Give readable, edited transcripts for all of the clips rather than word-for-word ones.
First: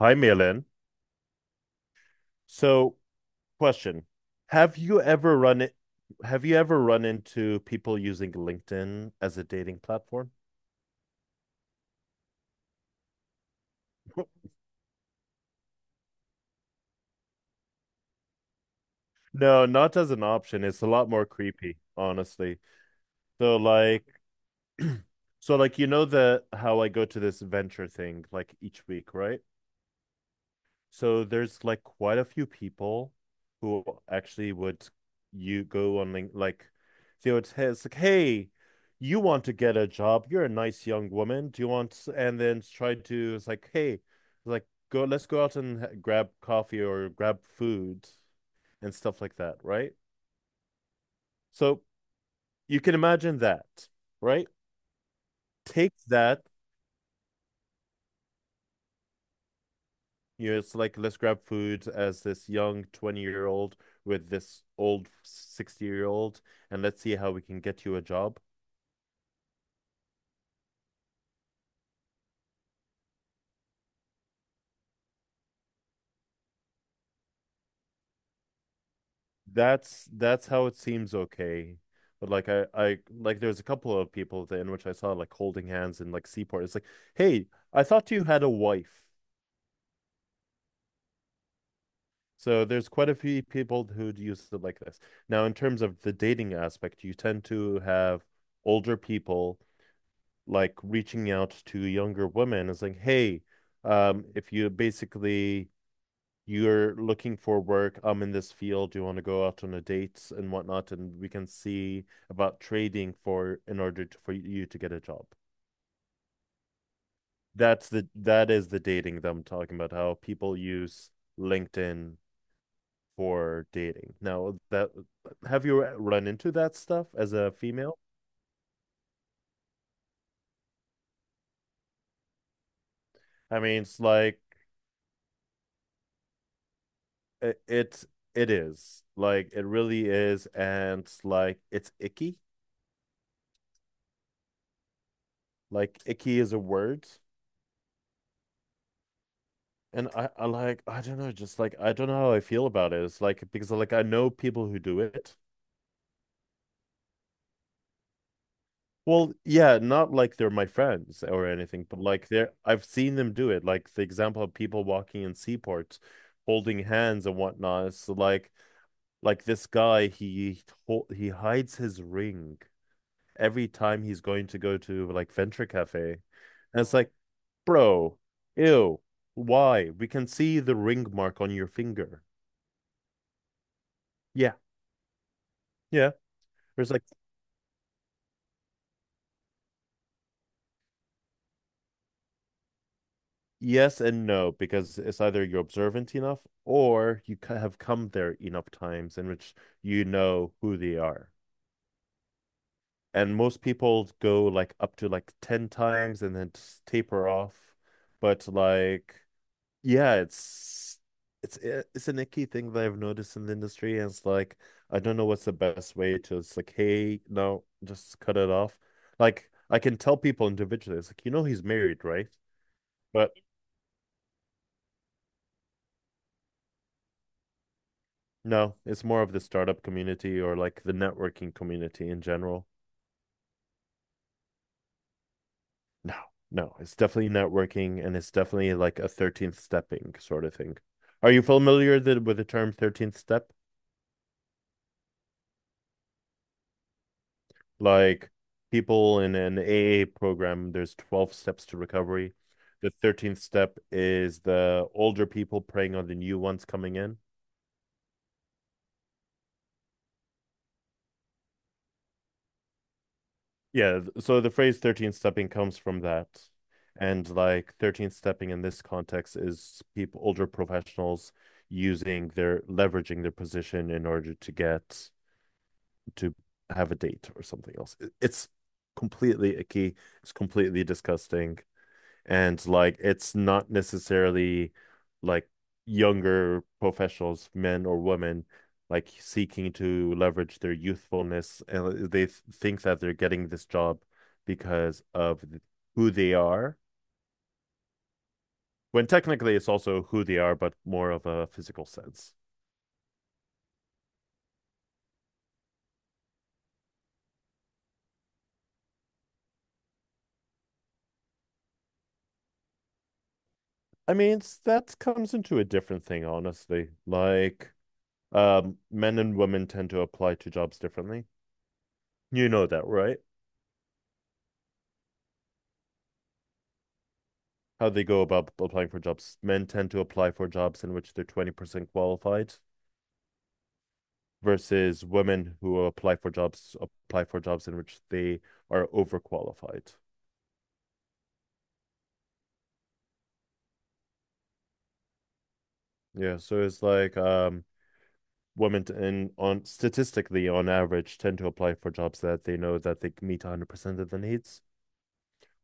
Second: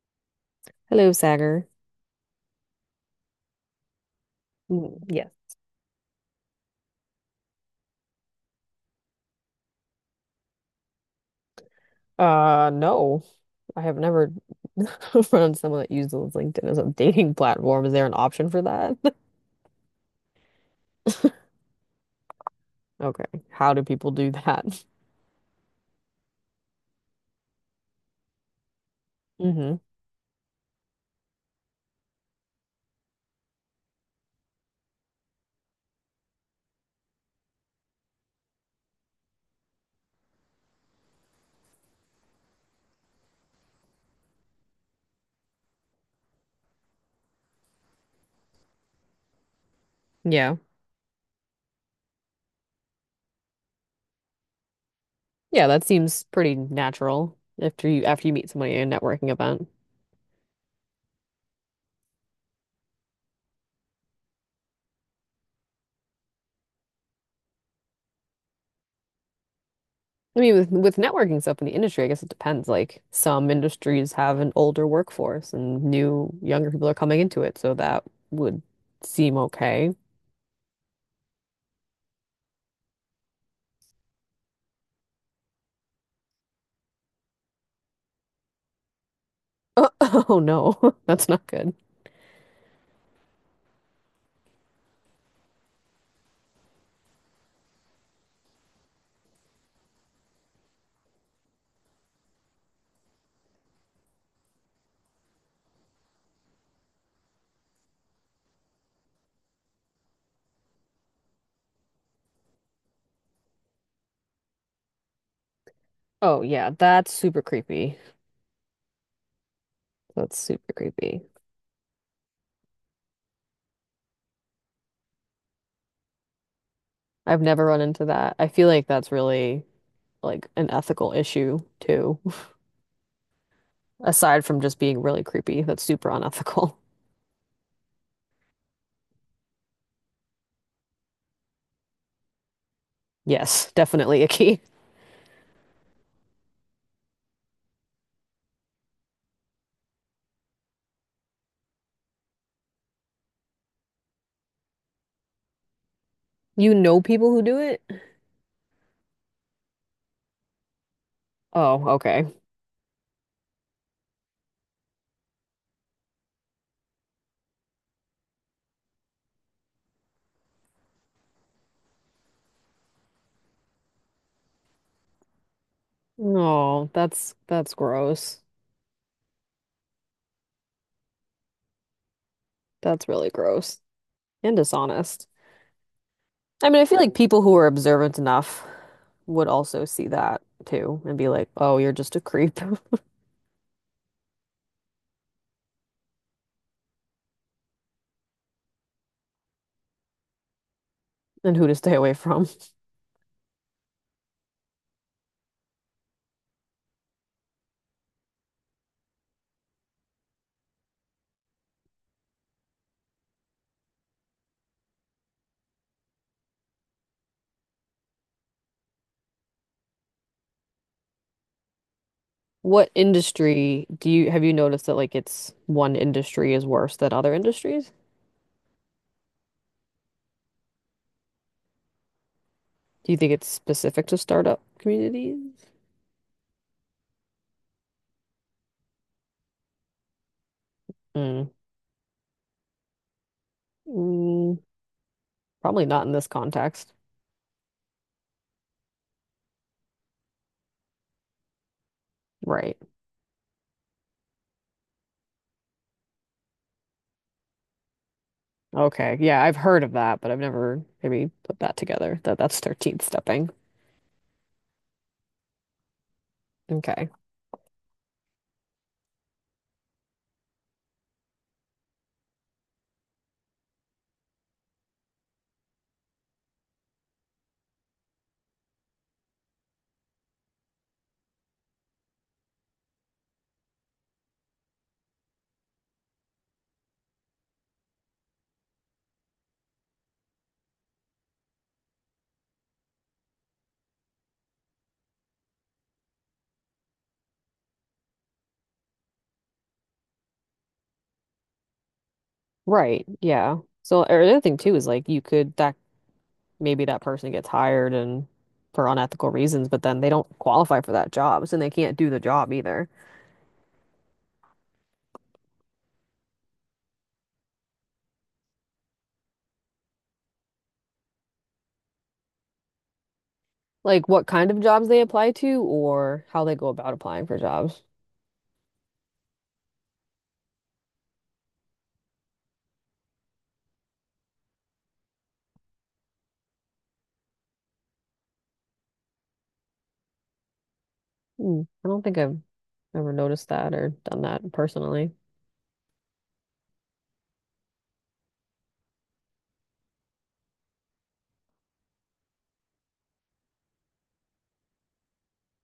Hi, Milan. Hello, Sagar. So, question. Have Mm, you yes. ever run it, have you ever run into people using LinkedIn as a dating platform? Uh, no, I have never found someone that uses LinkedIn as a dating platform. Is there an option for that? No, not as an option. It's a lot more creepy, honestly. Okay. So How do like people do that? so like you know the how I go to this venture thing like each week, right? hmm So there's like quite a few people who actually would you go on Link like they would say it's like, hey, you want to get a job? You're a nice young woman. Do you want? And then try to it's like, hey, let's go out and grab coffee or grab food and stuff like that, right? Yeah. So you can imagine that, right? Yeah, that Take seems that. pretty natural after you meet somebody at a networking event. It's like let's grab food as this young 20-year-old with this old 60-year-old and let's see how we can get you a job. I mean, with networking stuff in the industry, I guess it depends. Like some industries have an older workforce and new younger people are coming into it, so that would seem okay. That's how it seems okay. But like I like there's a couple of people at the end which I saw like holding hands in like Seaport. It's like, hey, I thought you had a wife. Oh, no, that's not good. So there's quite a few people who'd use it like this. Now, in terms of the dating aspect, you tend to have older people like reaching out to younger women is like, hey, if you basically you're looking for work, I'm in this field, do you want to go out on a date and whatnot, and we can see about trading for in order to, for you to get a job. Oh yeah, that's super creepy. That is the dating that I'm talking about, how That's people super use creepy. LinkedIn for dating. Now that have you run into that stuff as I've a never run female? into that. I feel like that's really like an ethical issue too. I mean, it's like Aside from just being really creepy, that's super unethical. it, it it really is, and it's like it's icky. Yes, definitely icky. Like icky is a word, and I like I don't know, just like I don't know how I feel about it. It's like because like I know people who do it. You know people who do it? Well, yeah, not like they're my friends or anything, Oh, but okay. like they're I've seen them do it. Like the example of people walking in seaports, holding hands and whatnot. So like this guy, he hides his ring every time he's going to go to like Venture Cafe. And Oh, it's like, that's bro, gross. ew, why? We can see the ring mark on your finger. That's really gross Yeah, and dishonest. yeah. I mean, I There's feel like like people who are observant enough would also see that too and be like, "Oh, you're just a creep." yes and no because it's either you're observant enough or you have come there enough times in which you know who they are. And who to stay away from. And most people go like up to like 10 times and then just taper off. But like Yeah, it's an icky thing that I've noticed in the industry, and it's like I don't know what's the best way to. It's like, hey, no, just cut it off. Like I can tell people individually, it's like you know he's married, right? What But industry do you noticed that, like, it's one industry is worse than other industries? no, it's more of the startup community or like the networking community in general. Do you think it's specific to startup communities? No, no, it's definitely networking, and it's definitely like a 13th stepping sort of thing. Are you Mm, familiar with the term 13th step? Mm, probably not in this context. Like people in an AA program, there's 12 steps to recovery. Right. The 13th step is the older people preying on the new ones coming in. Okay. Yeah, I've heard of that, but I've never maybe put that together that that's 13th stepping. Yeah, so the phrase 13th stepping comes from that. Okay. And like 13th stepping in this context is people, older professionals using their leveraging their position in order to get to have a date or something else. It's completely icky. It's completely disgusting. And like it's not necessarily like younger professionals, men or women, like seeking to leverage their youthfulness and they think that they're getting this job because of who they are, when technically it's also who they are, but more of a physical sense. Right. Yeah. So or the other thing too is like you could that maybe that person gets hired and for unethical reasons, but then they don't qualify for that job, so they can't do the job either. I mean, it's, that comes into a different thing, honestly. Like, men and women tend to apply to jobs differently. You know that, right? Like what kind of jobs they apply to or how they go about applying for jobs. How they go about applying for jobs. Men tend to apply for jobs in which they're 20% qualified versus women who apply for jobs in which they are overqualified. Hmm. I don't think I've ever noticed that or done that personally. Yeah, so it's like women and on statistically on average tend to apply for jobs that they know that they meet 100% of the needs,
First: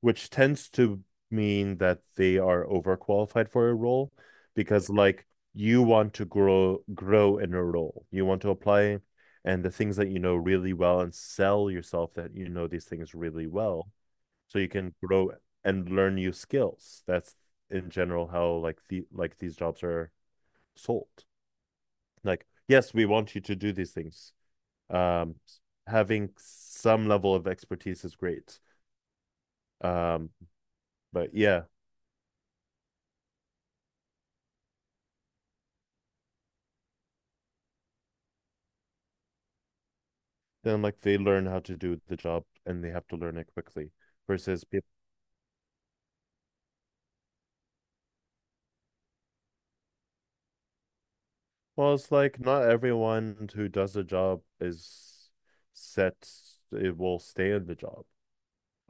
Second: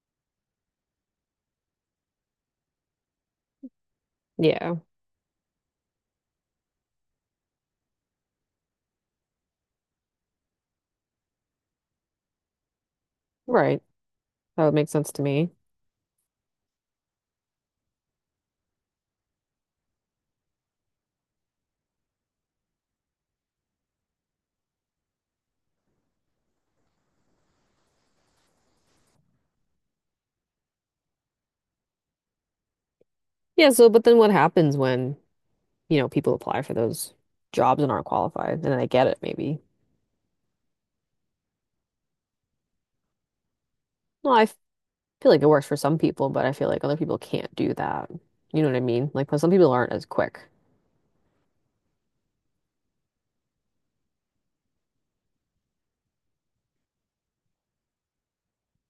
which tends to mean that they are overqualified for a role, Yeah. because like you want to grow in a role. You want to apply and the things that you know really well and sell yourself that you know these things really Right. well, so That you would make can sense to grow me. and learn new skills. That's in general how like the like these jobs are sold. Like, yes, we want you to do these things. Um having some level of expertise is great. Um but yeah, Yeah, so but then what happens when, you know, people apply for those jobs and aren't qualified, and then they get it maybe. then like they learn how to do the job and they have to learn it quickly Well, I f- versus people. feel like it works for some people, but I feel like other people can't do that. You know what I mean? Like, but some people aren't as quick. Well, it's like not everyone who does the job is set. It will stay in the job.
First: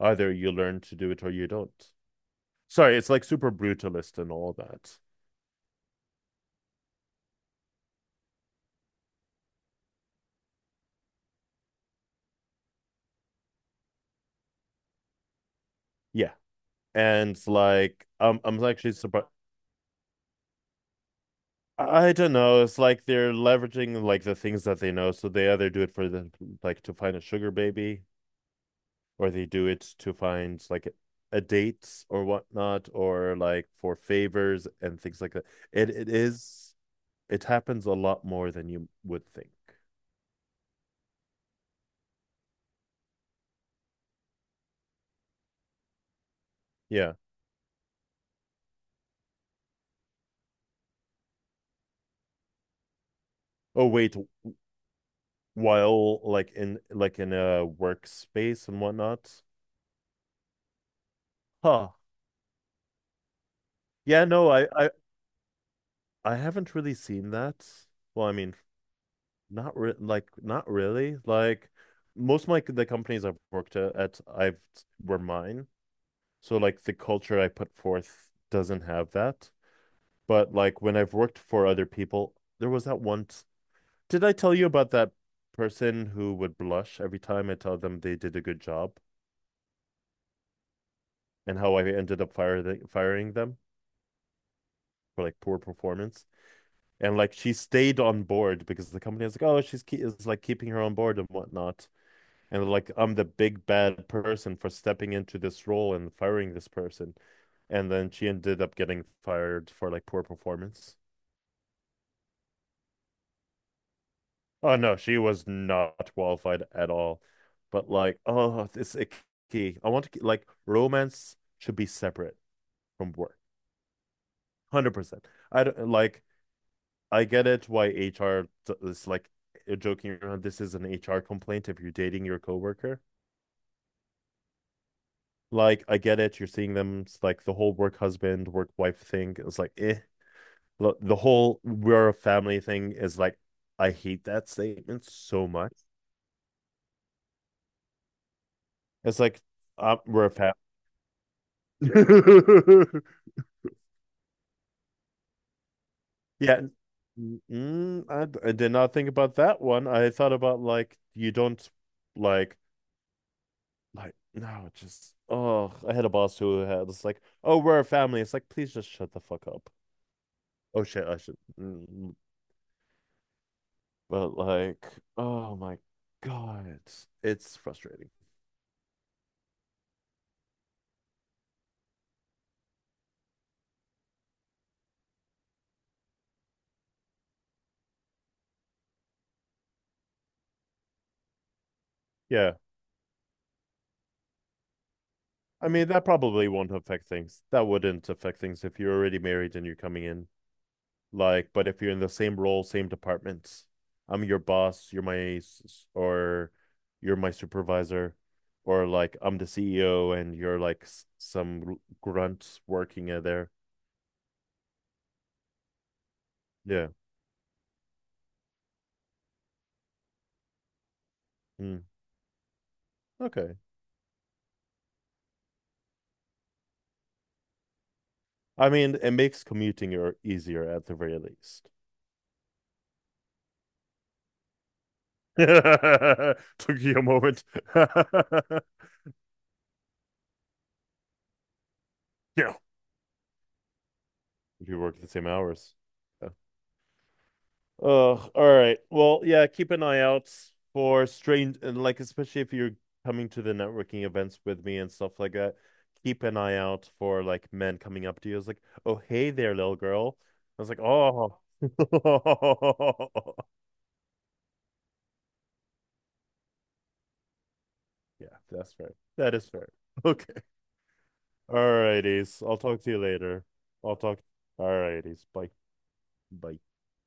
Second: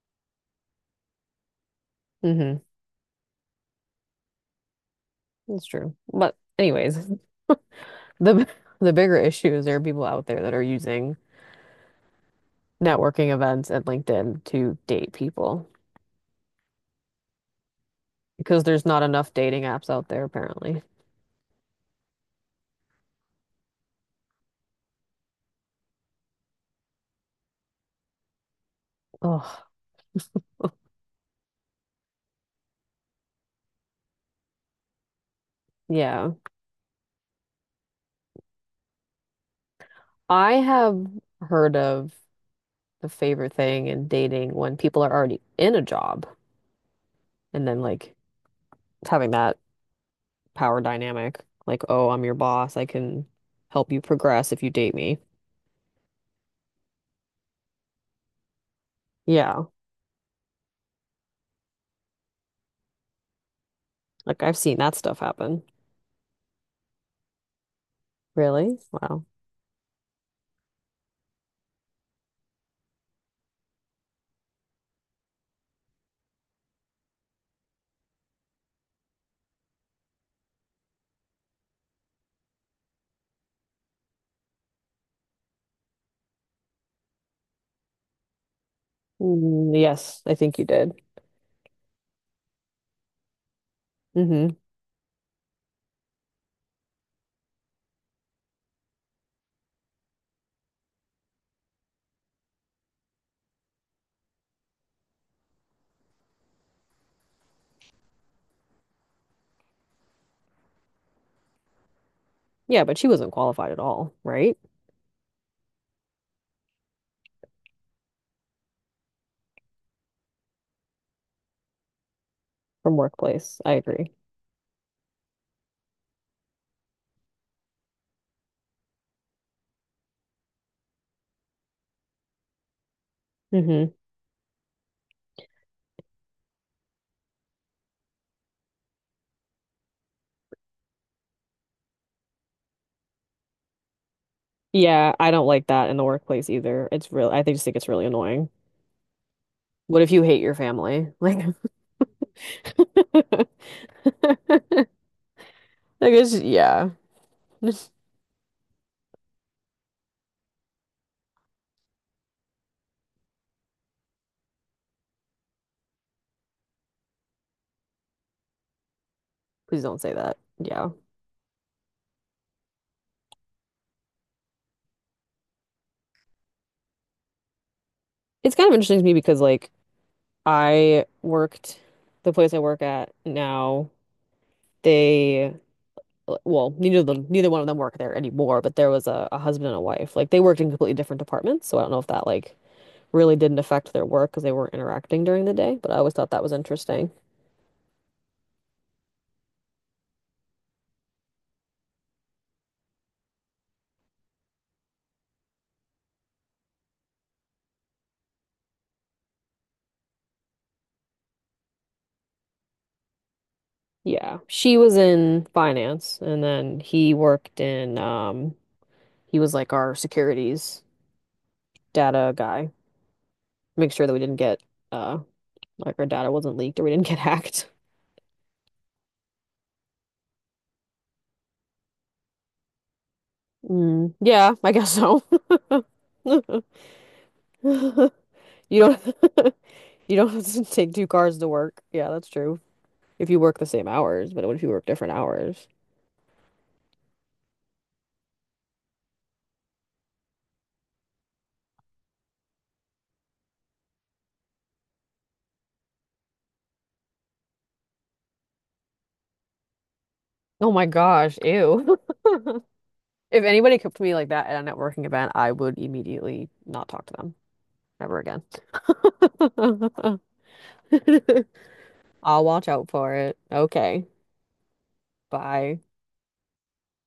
Either you learn to do it or you don't. Hmm. Sorry, it's like super brutalist and all that. That's true. But anyways, the the bigger issue is there are people out there that are using networking events and LinkedIn to date people Yeah, and like I'm because there's actually not surprised. enough dating apps out there apparently. I don't know. It's like they're leveraging like the things that they know. So they either do it for the, like, to find a sugar baby, or they Oh, do it to find like a date or whatnot, or like for favors and things like that. It it yeah. is it happens a lot more than you would think. I have heard of the favorite thing in dating when people are already in a job Yeah. and then like having that power dynamic. Like, oh, I'm your boss. I can Oh help you wait, progress if you date me. while like in a workspace and whatnot. Yeah. Huh. Yeah. Like No, I've I seen I that stuff happen. I haven't really seen that. Well, I mean, Really? Wow. not re- like not really. Like most of my the companies I've worked at I've were mine. So like the culture I put forth doesn't have that. But like when I've worked for other people, there was that once. Did I tell you about that person who would blush every time I tell them they did a good job, Mm, yes, I think you did. and how I ended up firing them Hmm. for like poor performance? And like she stayed on board because the company was like, oh, she's ke- is like keeping her on board and whatnot. And like I'm the big bad person for stepping into this role and firing this person. And then she ended up getting fired for like poor performance. Yeah, but she wasn't qualified at all, right? Oh no, she was not qualified at all. But like, oh, it's icky. I want to ke- like romance should be separate From from work, workplace. I agree. 100%. I don't like. I get it why HR is like, eh, joking around. This is an HR complaint if you're dating your coworker. Hmm. Like, I get it. You're seeing them it's like the whole work husband, work wife thing. It's like, eh. The whole we're a family thing is like I hate that statement Yeah, I don't so like much. that in the workplace either. It's real. Just think it's really annoying. It's like What if you we're hate your a family? Like, family. like it's Yeah. yeah. Mm, I did not think about that one. I thought about like you don't like like no, just oh, I had a boss who had it's like, "Oh, we're a family." It's like, "Please just shut the fuck up." Please don't say that. Oh Yeah. shit, I should. Mm, but like, oh my God, it's frustrating. It's kind of interesting to me because like I worked the place I work at now. They, well, neither one of them work there anymore, but there was a, husband and a wife. Like they worked in completely different departments, so I don't know if that, Yeah. like, really didn't affect their work because they weren't interacting during the I day, mean, but I that always thought that probably was won't affect interesting. things. That wouldn't affect things if you're already married and you're coming in. Like, but if you're in the same role, same departments, I'm your boss, or you're my supervisor, or like I'm the CEO and you're like some grunts working at there. Yeah. She was in finance and then Yeah. he worked in he was like our securities Mm. data guy. Okay. Make sure that we didn't get uh like our data wasn't leaked or we didn't get hacked. I mean, it makes commuting or easier at the very least. Mm, yeah, I guess so. Took you a moment. You don't you don't have to take two cars to work. Yeah, that's Yeah. true. If you work the same hours, but what if you If you work work the different same hours? hours. Yeah. Oh, all right. Well, yeah, keep an eye out for strange and like especially if you're coming to the networking events with me and stuff like that, keep an eye out for like men coming up to you. It's like, oh hey there, little girl. I was Oh like, my gosh, oh. ew. If anybody came to me like that at a networking event, I would immediately not talk to them ever Yeah, again. that's fair. That is fair. Okay. All I'll righties. I'll watch talk out to you for it. later. I'll Okay. talk, all righties. Bye. Bye. Bye.